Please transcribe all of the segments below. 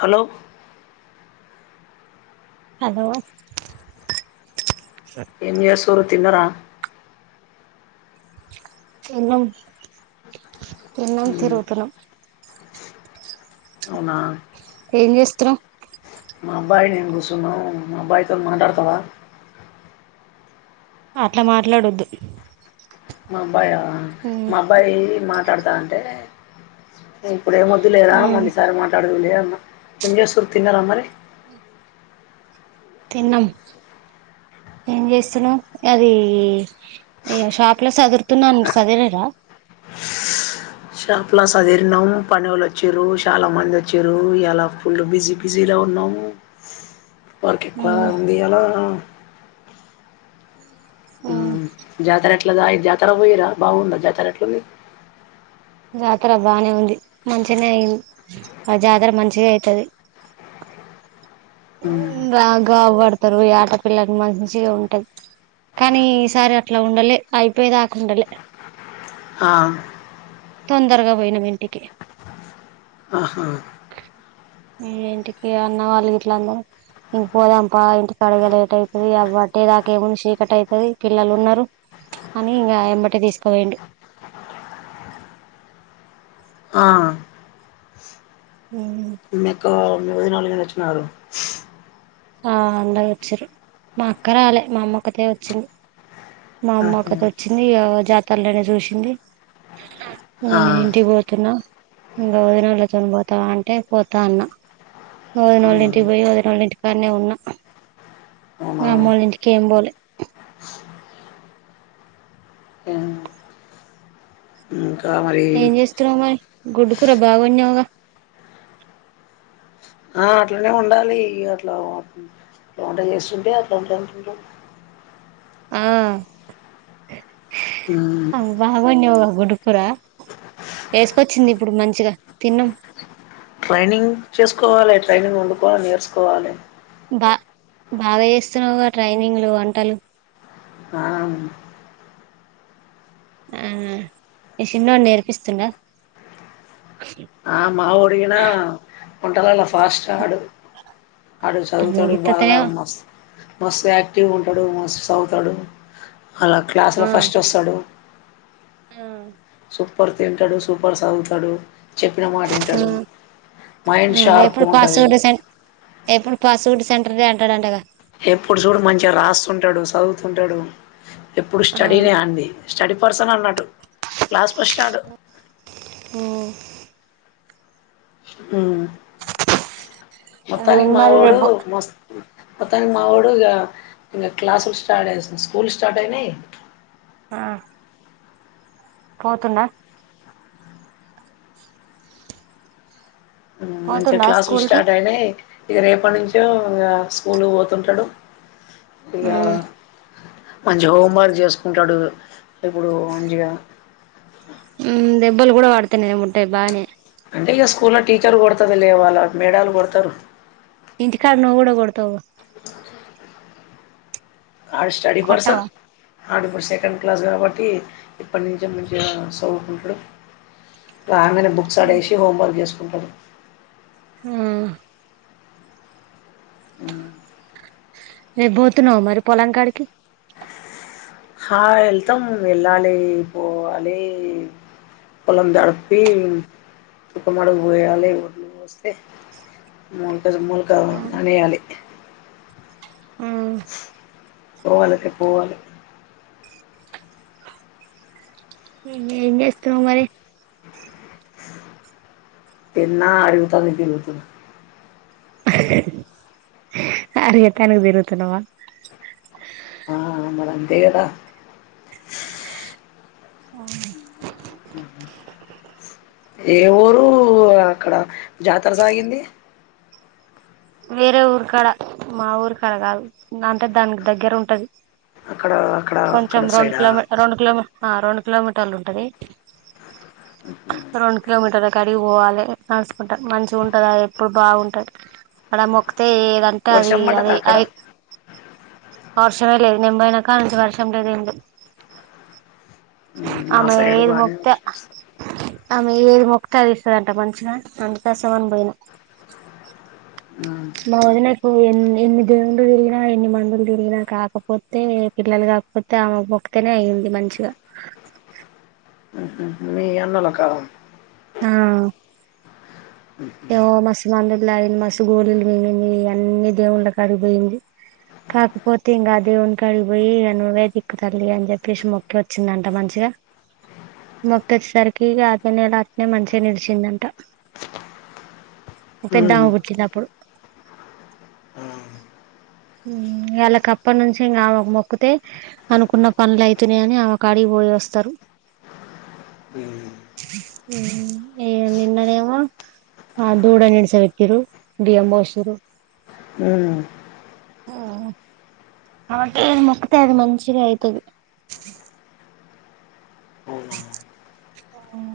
Hello hello ఎం జేస్తురు తిన్నరా అన్నం తినడానికి మ్మ్ పోతరం అవునా ఏం చేస్త్రు మా అబ్బాయి నేను కూర్చున్నావు మా అబ్బాయితో మాట్లాడత రా అట్ల మాట్లాడొద్దు మా అబ్బాయ మా అబ్బాయి మాట్లాడతా అంటే ఇప్పుడు ఏ వొద్దు లేరా మళ్ళీసారి మాట్లాడదు లే అన్న ఏం చేస్తరు తిన్నారా మరి అ తిన్నం ఏం చేస్తున్నావ్ అది షాప్ లో చదురుతున్నాను చదిలేరా షాప్ లా చదిరిినం పని అవల వచ్చారు చాలా మంది వచ్చిరు ఎలా ఫుల్ బిజీ బిజీలో ఉన్నావు వాన్కి పాల్ తియాల జాతర ఎట్లా జాతర పోయిరా బాగుందా జాతర ఎట్ల మీ జాతర బానే ఉంది మంచిగానే అయింది ఆ జాతర మంచిగ అయితది మ్మ్ రాగాబడుత్ ఇద్దరు ఈ ఆటపిల్లలకు మంచిగా ఉంటది కానీ ఈసారి అట్లా ఉండలే అయిపోయే దాకుండలే ఆ తొందరగా పోయినం ఇంటికి అహ ఇంటికి అన్న వాళ్ళు గిట్లందరూ ఇంక పోదాంపా ఇంటికి అడిగ లేట్ అవుతుది అబట్టే దాక ఏముంది చీకట్ అవుతుంది పిల్లలు ఉన్నరు అని ఇంగ ఎంబటె తీసుకు పోయిండు ఆ మీ అక్క మీ వదిన వాళ్ళు కూడా వచ్చినారు ఆ అందరు వచ్చిర్రు మా అక్క రాలే మా అమ్మోక్కతే వచ్చింది మా అమ్మ ఒక్కతె వచ్చింది జాతరలోనే చూసింది ఆ నేను ఇంటికి న్నా ఇంగ వదిన వాళ్ళతోనే పోతావా అంటే పోతా అన్న వదినోళ్ళ అవునా ఇంటికి పోయి వదినోళ్ళ ఇంటి కాన్నే ఉన్నా అవునా మా అమ్మిళ్ళు ఇంటికేం పోలే ఇంకా మరి ఏం చేస్తున్నావ్ మరి గుడ్డు కూర బాగున్నావ్గా ఆ అట్లనే ఉండాలి అట్లా వంట చేస్తుంటే అట్లాంట ఆ ఊ ఎసుకొచ్చింది ఇప్పుడు మంచిగా తిన్నాం ట్రైనింగ్ చేసుకోవాలి ట్రైనింగ్ వండుకోవాలి నేర్చకోవాలి బా బాగా చేస్తున్నావుగా ట్రైనింగ్లు వంటలు ఆ ఆ ఈ చిన్నోడు నేర్పిస్తుండ ఆ మా ఒడిగిన వంటలలో ఫాస్ట్ ఆడు అడు అమ్మో చదువుతాడు గిత్తత్తనే బాగా ఆ మస్తు మస్తు యాక్టివ్ ఉంటాడు మస్తు చదువుతాడు అలా క్లాస్లో ఫస్ట్ వస్తాడు ఆ సూపర్ తింటాడు సూపర్ సదువుతాడు చెప్ అ అ షార్ప్ ఎప్పుడు ఉంటుంది పాస్వడ్ సె ఎప్పుడు పాస్వడ్ సెంటర్ది అంటడు అంటగా ఎప్పుడు చూడు మంచిగా రాస్తుంటాడు చదువుతుంటడు ఎప్పుడు ఆ స్టడీనే అంది స్టడీ పర్సన్ అన్నట్టు క్లాస్ ఫస్ట్ ఆడు ఊ ఊ ఏం మొత్తానికి మా మరి వోడు రేపు మస్త్ మొత్తానికి మా ఓడు ఇగ ఇంగ క్లాసులు స్టార్ట్ వస్ స్కూళ్లు స్టార్ట్ అయినయ్ ఆ పోతుండ మంచిగా పోతుండా క్లాసులు స్కూల్ కి స్టార్ట్ అయినయ్ ఇగ రేపటి నుంచో ఇగ స్కూల్ పోతుంటాడు ఇగ మ్మ్ మంచి హోమ్ వర్క్ చేసుకుంటాడు ఇప్పుడు మంజిగ ఉ దెబ్బలు కూడా వాడతేనే ముట్ట బానే అంటే ఇగ స్కూల్లో టీచర్ కొడతది లే వాళ్ళ మేడలు కొడతారు ఇంటికాడ నువ్వు కూడా కొడతావు ఆ స్టడీ పర్సన్ కొట్టవా అడిప్పుడు సెకండ్ క్లాస్ కాబట్టి ఇప్పటి నుంచే మంచిగా సవుకుంటడు రాగానే బుక్స్ ఆడేసి హోమ్వర్క్ చేసుకుంటాడు మ్మ్ అ రేప్ పోతున్నావా మరి పొలం కాడికి హా వెళ్తాం వెళ్ళాలి పోవాలి కొలం తడుపి తుఖమా పోయాలి వస్తే మూలక మూలక అనేయాలి ఆ పోవాలకే పోవాలే ఏం చేస్తున్నావు మరి పెన్నా అడిగుతాది తిరుగుతది అరిగ తనికి తిరుగుతునవా ఆ మరి అంతే కదా అ ఆ ఏ ఊరు అక్కడ జాతర సాగింది వేరే ఊరు కాడ మా ఊరు కాడ కాదు అంటే దానికి దగ్గర ఉంటది అక్కడ అక్కడ కొంచెం అక్కడ రెండు సైడా కిలోమీ రెండు కిమీ ఆ రెండు కిలోమీటర్లు ఉంటది రెండు కిలోమీటర్లు కా అడిగి పోవాలి అసుకుంటారు మంచిగా ఉంటంద ఎప్పుడు బాగుంటరు అలా మొ అయితే ఏదంటే అది వర్షం అది పడ్డదా అక్కడ అఐ వర్షమే లేదు నింబైనాకా అడ నుంచి వర్షం లేదు ఏం లేదు మా ఆమె సైడ్ ఏది బానే మొక్తే వర్షం వస్తది ఆమె ఏది మొక్త అది ఇస్తుందంట మంచిగా అందుకేసమని పోయినా మ్ మా వదినకు ఎన్ని దేవుళ్ళు తిరిగినా ఎన్ని మందులు తిరిగినా కాకపోతే పిల్లలు కాకపోతే ఆమ్మ మొక్తేనే అయింది మంచిగా మీ అన్నల కాలం ఆ ఏమో మస్ మందులుగింది మసు గోళలు వినింది అన్ని దేవుళ్ళ కాడికిపోయింది కాకుపోతె ఇంకా దేవునికినికి పోయి అ నువే దిక్కు తల్లి అని చెప్పేసి మొక్కి వచ్చిందంట మంచిగా మొక్త వచ్చేసరికిక అత నెల అతనే మంచిగా నిడిచిందంట మ్ పెద్దామ పుట్టినప్పుడు వాళ్ళకప్పటి నుంచి ఇంకా ఆమెకు మొక్కితే అనుకున్న పనులు అయితున్నాయని ఆమె కాడికి పో పోయి వస్తారు హ్మ్ ఏ నిన్న నేమో ఆ దూడ నిడ్స పెట్టిరు బియ్యం పోసిరు హ్మ్ అ మొకుతా అది మంచిగా అయితది మ్మ్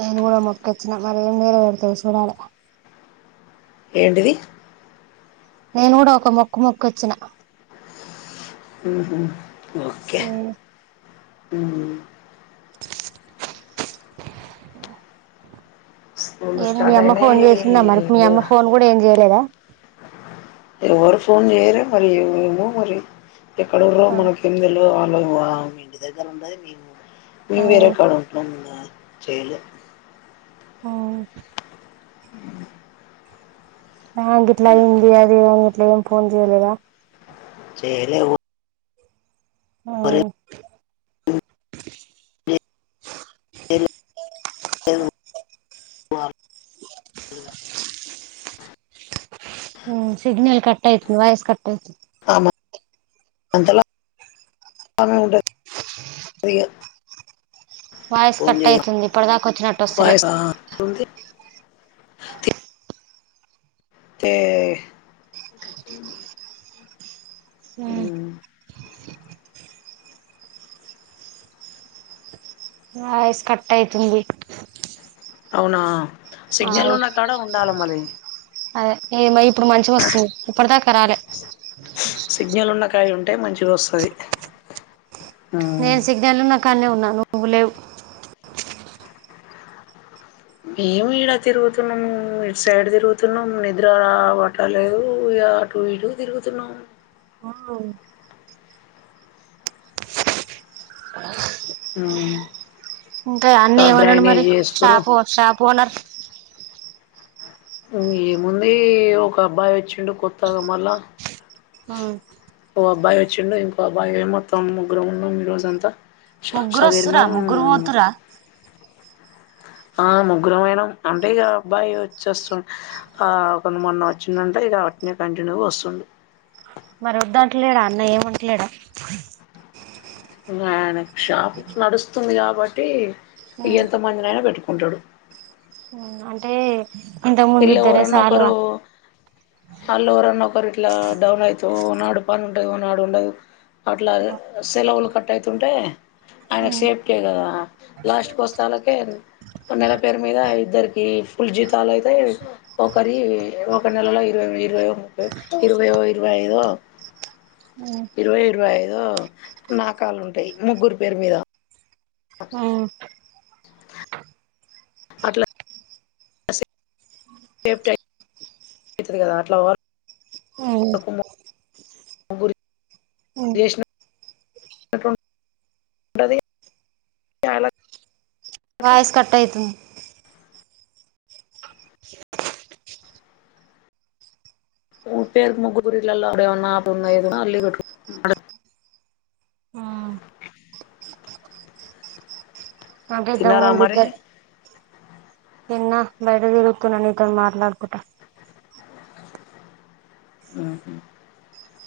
నేను కూడా మొక్కొచ్చిన మరీ ఏం నీర పెడతాందో చూడాలి ఏంటిది నేను కూడా ఒక మొక్క్క మొక్క్కొచ్చిన మ్హ్ ఓకే హ్మ్ స్కూల్ ఎంది మీ స్టార్ట్ అమ్మ ఫోన్ అయినాయి చేసిందా మరి మీ ఇగ అమ్మ ఫోన్ కూడా ఏం చేయలేదా ఎవరు ఫోన్ చేయలే మరి ఎమో మరి ఎక్కడుర్రో ఆ మనకి ఎమ్ తేల్వద్ అ [inaudible] ఇంటి దగ్ర ఉండదు మేముకుడ మేమ్ వేరేకాడ ఉంటమ్ ఇంగ చేయలే హ్మ్ ఆ గిట్లా అయింది అది అ ఇట్లా ఏం ఫోన్ చేయలేద చేయలే ఎవ ఆ [inaudible] హ్మ్ సిగ్నల్ కట్ అయితుంది వయస్ కట్టయితుం ఆమ అంతల అమె ఉంటందిగా వాయిస్ పోన్ కట్ చేయ్య అయితుంది ఇప్పటిదాకా వచ్చినట్టు వస్తలే వాయిస్ అట్లుంది తి తే హ్మ్ వయిస్ కట్ ఐతుంది అవునా సిగ్నల్ ఉన్నా కాడ ఉండాల మలి అదే ఏమే ఇప్పుడు మంచిగ వస్తుంది ఇప్పటి దాకా రాలే టే మంచిగా వస్తుంది నేను సిగ్నల్ ఉన్న కన్నే ఉన్న నువ్వు లేవు మేము ఇడ తిరుగుతున్నాము ఇట్ సైడ్ తిరుగుతున్నాం నిద్రా పట్టలేదు ఇగ అటుూ ఇటుూ తిరుగుతున్నాం హో హ్మ్ ఇంకా అన్న ఏమన్నాడు మరి షాపు షాపు ఓనర్ ఏముంది ఒక అబ్బాయి వచ్చిండు కొత్తాగా మళ్ళా ఓ అబ్బాయి వచ్చిండు ఇంకో అబ్బాయి ఏమే తోం మొత్తం ముగ్గురు ఉన్నం ఊ రోజంతా చా ముగ్గురు వస్తురా సదిర్ణం ముగ్గురు పోతురా [inaudible] ఆ ముగ్గురంమైనం అంటే ఇగ అబ్బాయి వచ్చేస్తుండ్ ఆ కొంత మంది వచ్చిందంటే ఇగ ఇగ కంటిన్యూగా వస్తుంది మరి వద్దంటలేడా అన్న ఏమ్ అంటలేడా ఇగ ఆయనకి షాపింగ్ నడుస్తుంది కాబట్టి ఇగ ఎంత మందినైనా పెట్టుకు ఉంటాడు హ్మ్ అంటే ఇంతకు ముందు ఇళ్ల ఇద్దరే ఓరన్న ఒకరు సాలువా అళ్ళవోరన్న ఒకరు ఇ ఇట్లా డౌన్ ఐతావ్ ఓనాడు పని ఉంటది ఓనాడు ఉండదు అట్లా సెలవులు కట్ట ఐతుంటే ఆమేకు సేఫ్టీ ఏ కదా లాస్ట్కి వస్తాళ్కే నెల పేరు మీద ఇద్దరికి ఫుల్ జీతాలు అయి [inaudible] ఒక్కరి ఈ ఒక నెలలో ఇరవై ఇరవై ముప్పై ఇరవై ఓ ఇరవై ఐదో ఇరవై ఇరవై ఐదో నాకాలుంటాయి ముగ్గురు పేరు మీద హ్మ్ అట్లా సేప్టి ఐతయ్ అయితది కదా అట్లా ఓవర్ హా యు గురి హా అట్లుంటదీ [unintelligible] వాయస్ కట్ అయితుందీ ఉంటే ముగురిట్లల్ల ఏమన్నా అదున్న ఇదున్నా అల్లే కట్కున్ అంటే తిన్నారా ఇంతముందు మరి ఇద్దరిది తిన్న బయటా తిరుగుతున్న నీతోటి మాట్లాడుకుట హ్మ్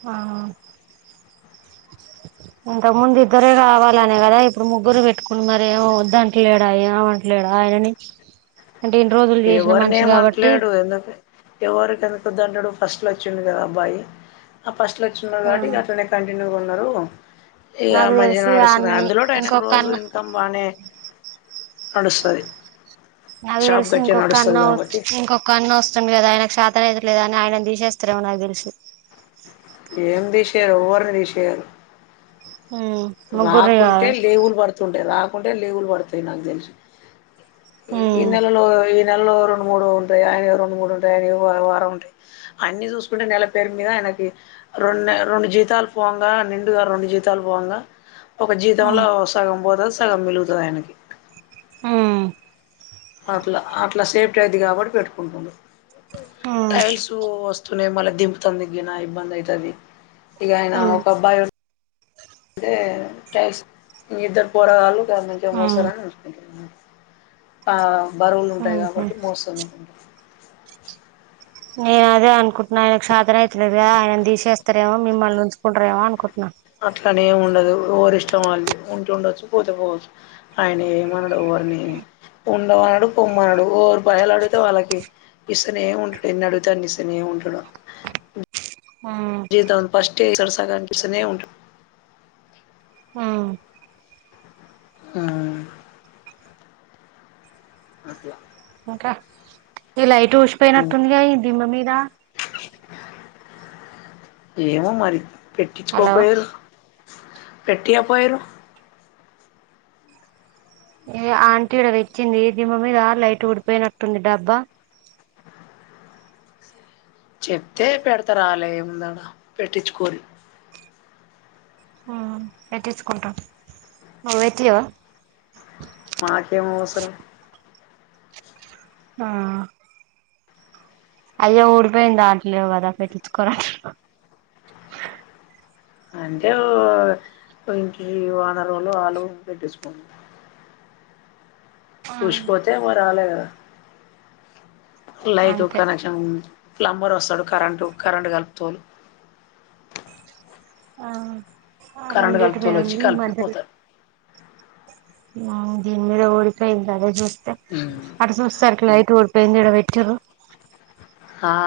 మా ఇంత ముందు ఇద్దరే కావాలనే కదా ఇప్పుడు ముగ్గురు పెట్టుకుని మరేమో వద్దు అంటలేడా ఏమంట్లేడా డా అయిననీ ఎవరినేం అట్లేడు ఎందుకు ఎవరికి ఎందుకద్దంటడు ఫస్ట్లో వచ్చిడు కదా అబ్బాయి ఆ ఫస్ట్లో వచ్చిండు కావట్టి ఇగ అట్లనే కంటిన్యూగా ఉన్నాడు ఇక నాకు మంచిగా తెలిసి ఆ నడుస్తుంది అన్నని అందులోటి ఆయనకు ఇంకొక రోజు అన్న ఇన్కమ్ బానే నడుస్తది నాకు తెలిసి ఇంకొక అన్న ఇంకొక అన్న వస్తుండు కదా ఆయన చతనయిత లేదు అని ఆయననీ తీసేస్తారేమో నాక్ తెలిసి ఏం తీసేయారు ఏవర్ని తీసేయారు ఉమ్ ముగ్గురు రాకుంటే కావాలి లేవులు పడుతుంటాయి రాకు ఉంటే లేవులు పడతాయి నాక్ తెలిసి గీ ఉమ్ నేలలు నెలలో రెండు మూడు ఉంటాయి అయినాయి రెండు మూడు ఉంటాయి ఆయన వారం ఉంటాయి అన్ని చూసుకుంటే నెల పేరు మీదయిన కి రెం రెండు జీతాలు పోంగా నిండుగా రెండు జీతాలు పోవంగా ఒక జీతంలో ఉమ్ సగం పోతది సగం మిలుగుతది ఆయనకి హు అట్లా అట్లా సేఫ్టీ అయిది కాబట్టి పెట్టుకుంటుండు ఉమ్ టైల్స్ వస్ నే మళ్ళా దింపుతందుకుగిన ఇబ్బంది అయితది ఇగ ఆయన ఉమ్ ఒక అబ్బాయి ఓస్ స్తే ఇద్దరు పోరగాళ్ళు మంచం మోస్తారా అని అనుకుంటుడు ఆ బరువులు ఉంటాయి ఉహు కాబట్టి మోస్తాము నేను అదే అనుకుంటన్నా ఆయనకి ఛాతనా అయితలేదుగా ఆయననీ తీసేస్తే ఏమో మిమ్మల్ని ఉంచుకుంటరేమో అనుకుంటున్నా అట్లనే ఏమి ఉండదు ఎవరి ఇష్టం వాళ్ల్ది ఉంటుండొచ్చు పోతే పోవచ్చు ఆయన ఏం మనడు ఎవరిని ఉండన్నాడు పోమ్మన్నాడు ఎవరు పైసలు అడుగుతే వాళ్ళకి ఇస్సనే ఉంటాడు ఎన్ని అడుగుతే అన్ని ఇస్తనే ఉంటాడు ఆ అ జీతాను ఫస్టే ఇక్కడ సాగని ఇస్తానే ఉంటడు హా హా అట్లా ఇంకా ఈ లైట్ ఉమ్. ఊసిపోయినట్టుందిగా ఈ దిమ్మ మీద ఏమో మరి హలో పెట్టించుకోపోయిరు పెట్టయాపొయ్యిరూ ఏ ఆంటీ ఇక్కడ తెచ్చింది దిమ్మ మీద లైట్ ఊడిపోయినట్టుంది డబ్బా ఆ చెప్తే పెడత రాలే ఏముందడా పెట్టించుకోరు ఉ పెట్టిచుకుంటా నువ్ వెట్టియవా మాకేమవసరం ఆ అయ్యో ఊడిపోయిందంట్లేవ్ గదా పెట్టిచుకోరా అంటే ఓంకి వానరోళ్లు వాళ్ళు పెట్టిచ్చుకోం ఉష్పోతే ఓరలెగదా లైట్ అంతే కనెక్షన్ ప్లంబర్ వస్తాడు కరెంటు కరెంటు కలుపుతోల్ ఆ కరెంటు అరొంటి మీద కలుపుతోలు వచ్చి ఉంది మద్య కలిపిపోతారు దీన్ మీద ఊడిపోయి అదే జోస్తే అట్ చూసేసరిక్ లైట్ ఉడ్ పోయింది ఆడ పెట్టిర్రు ఆ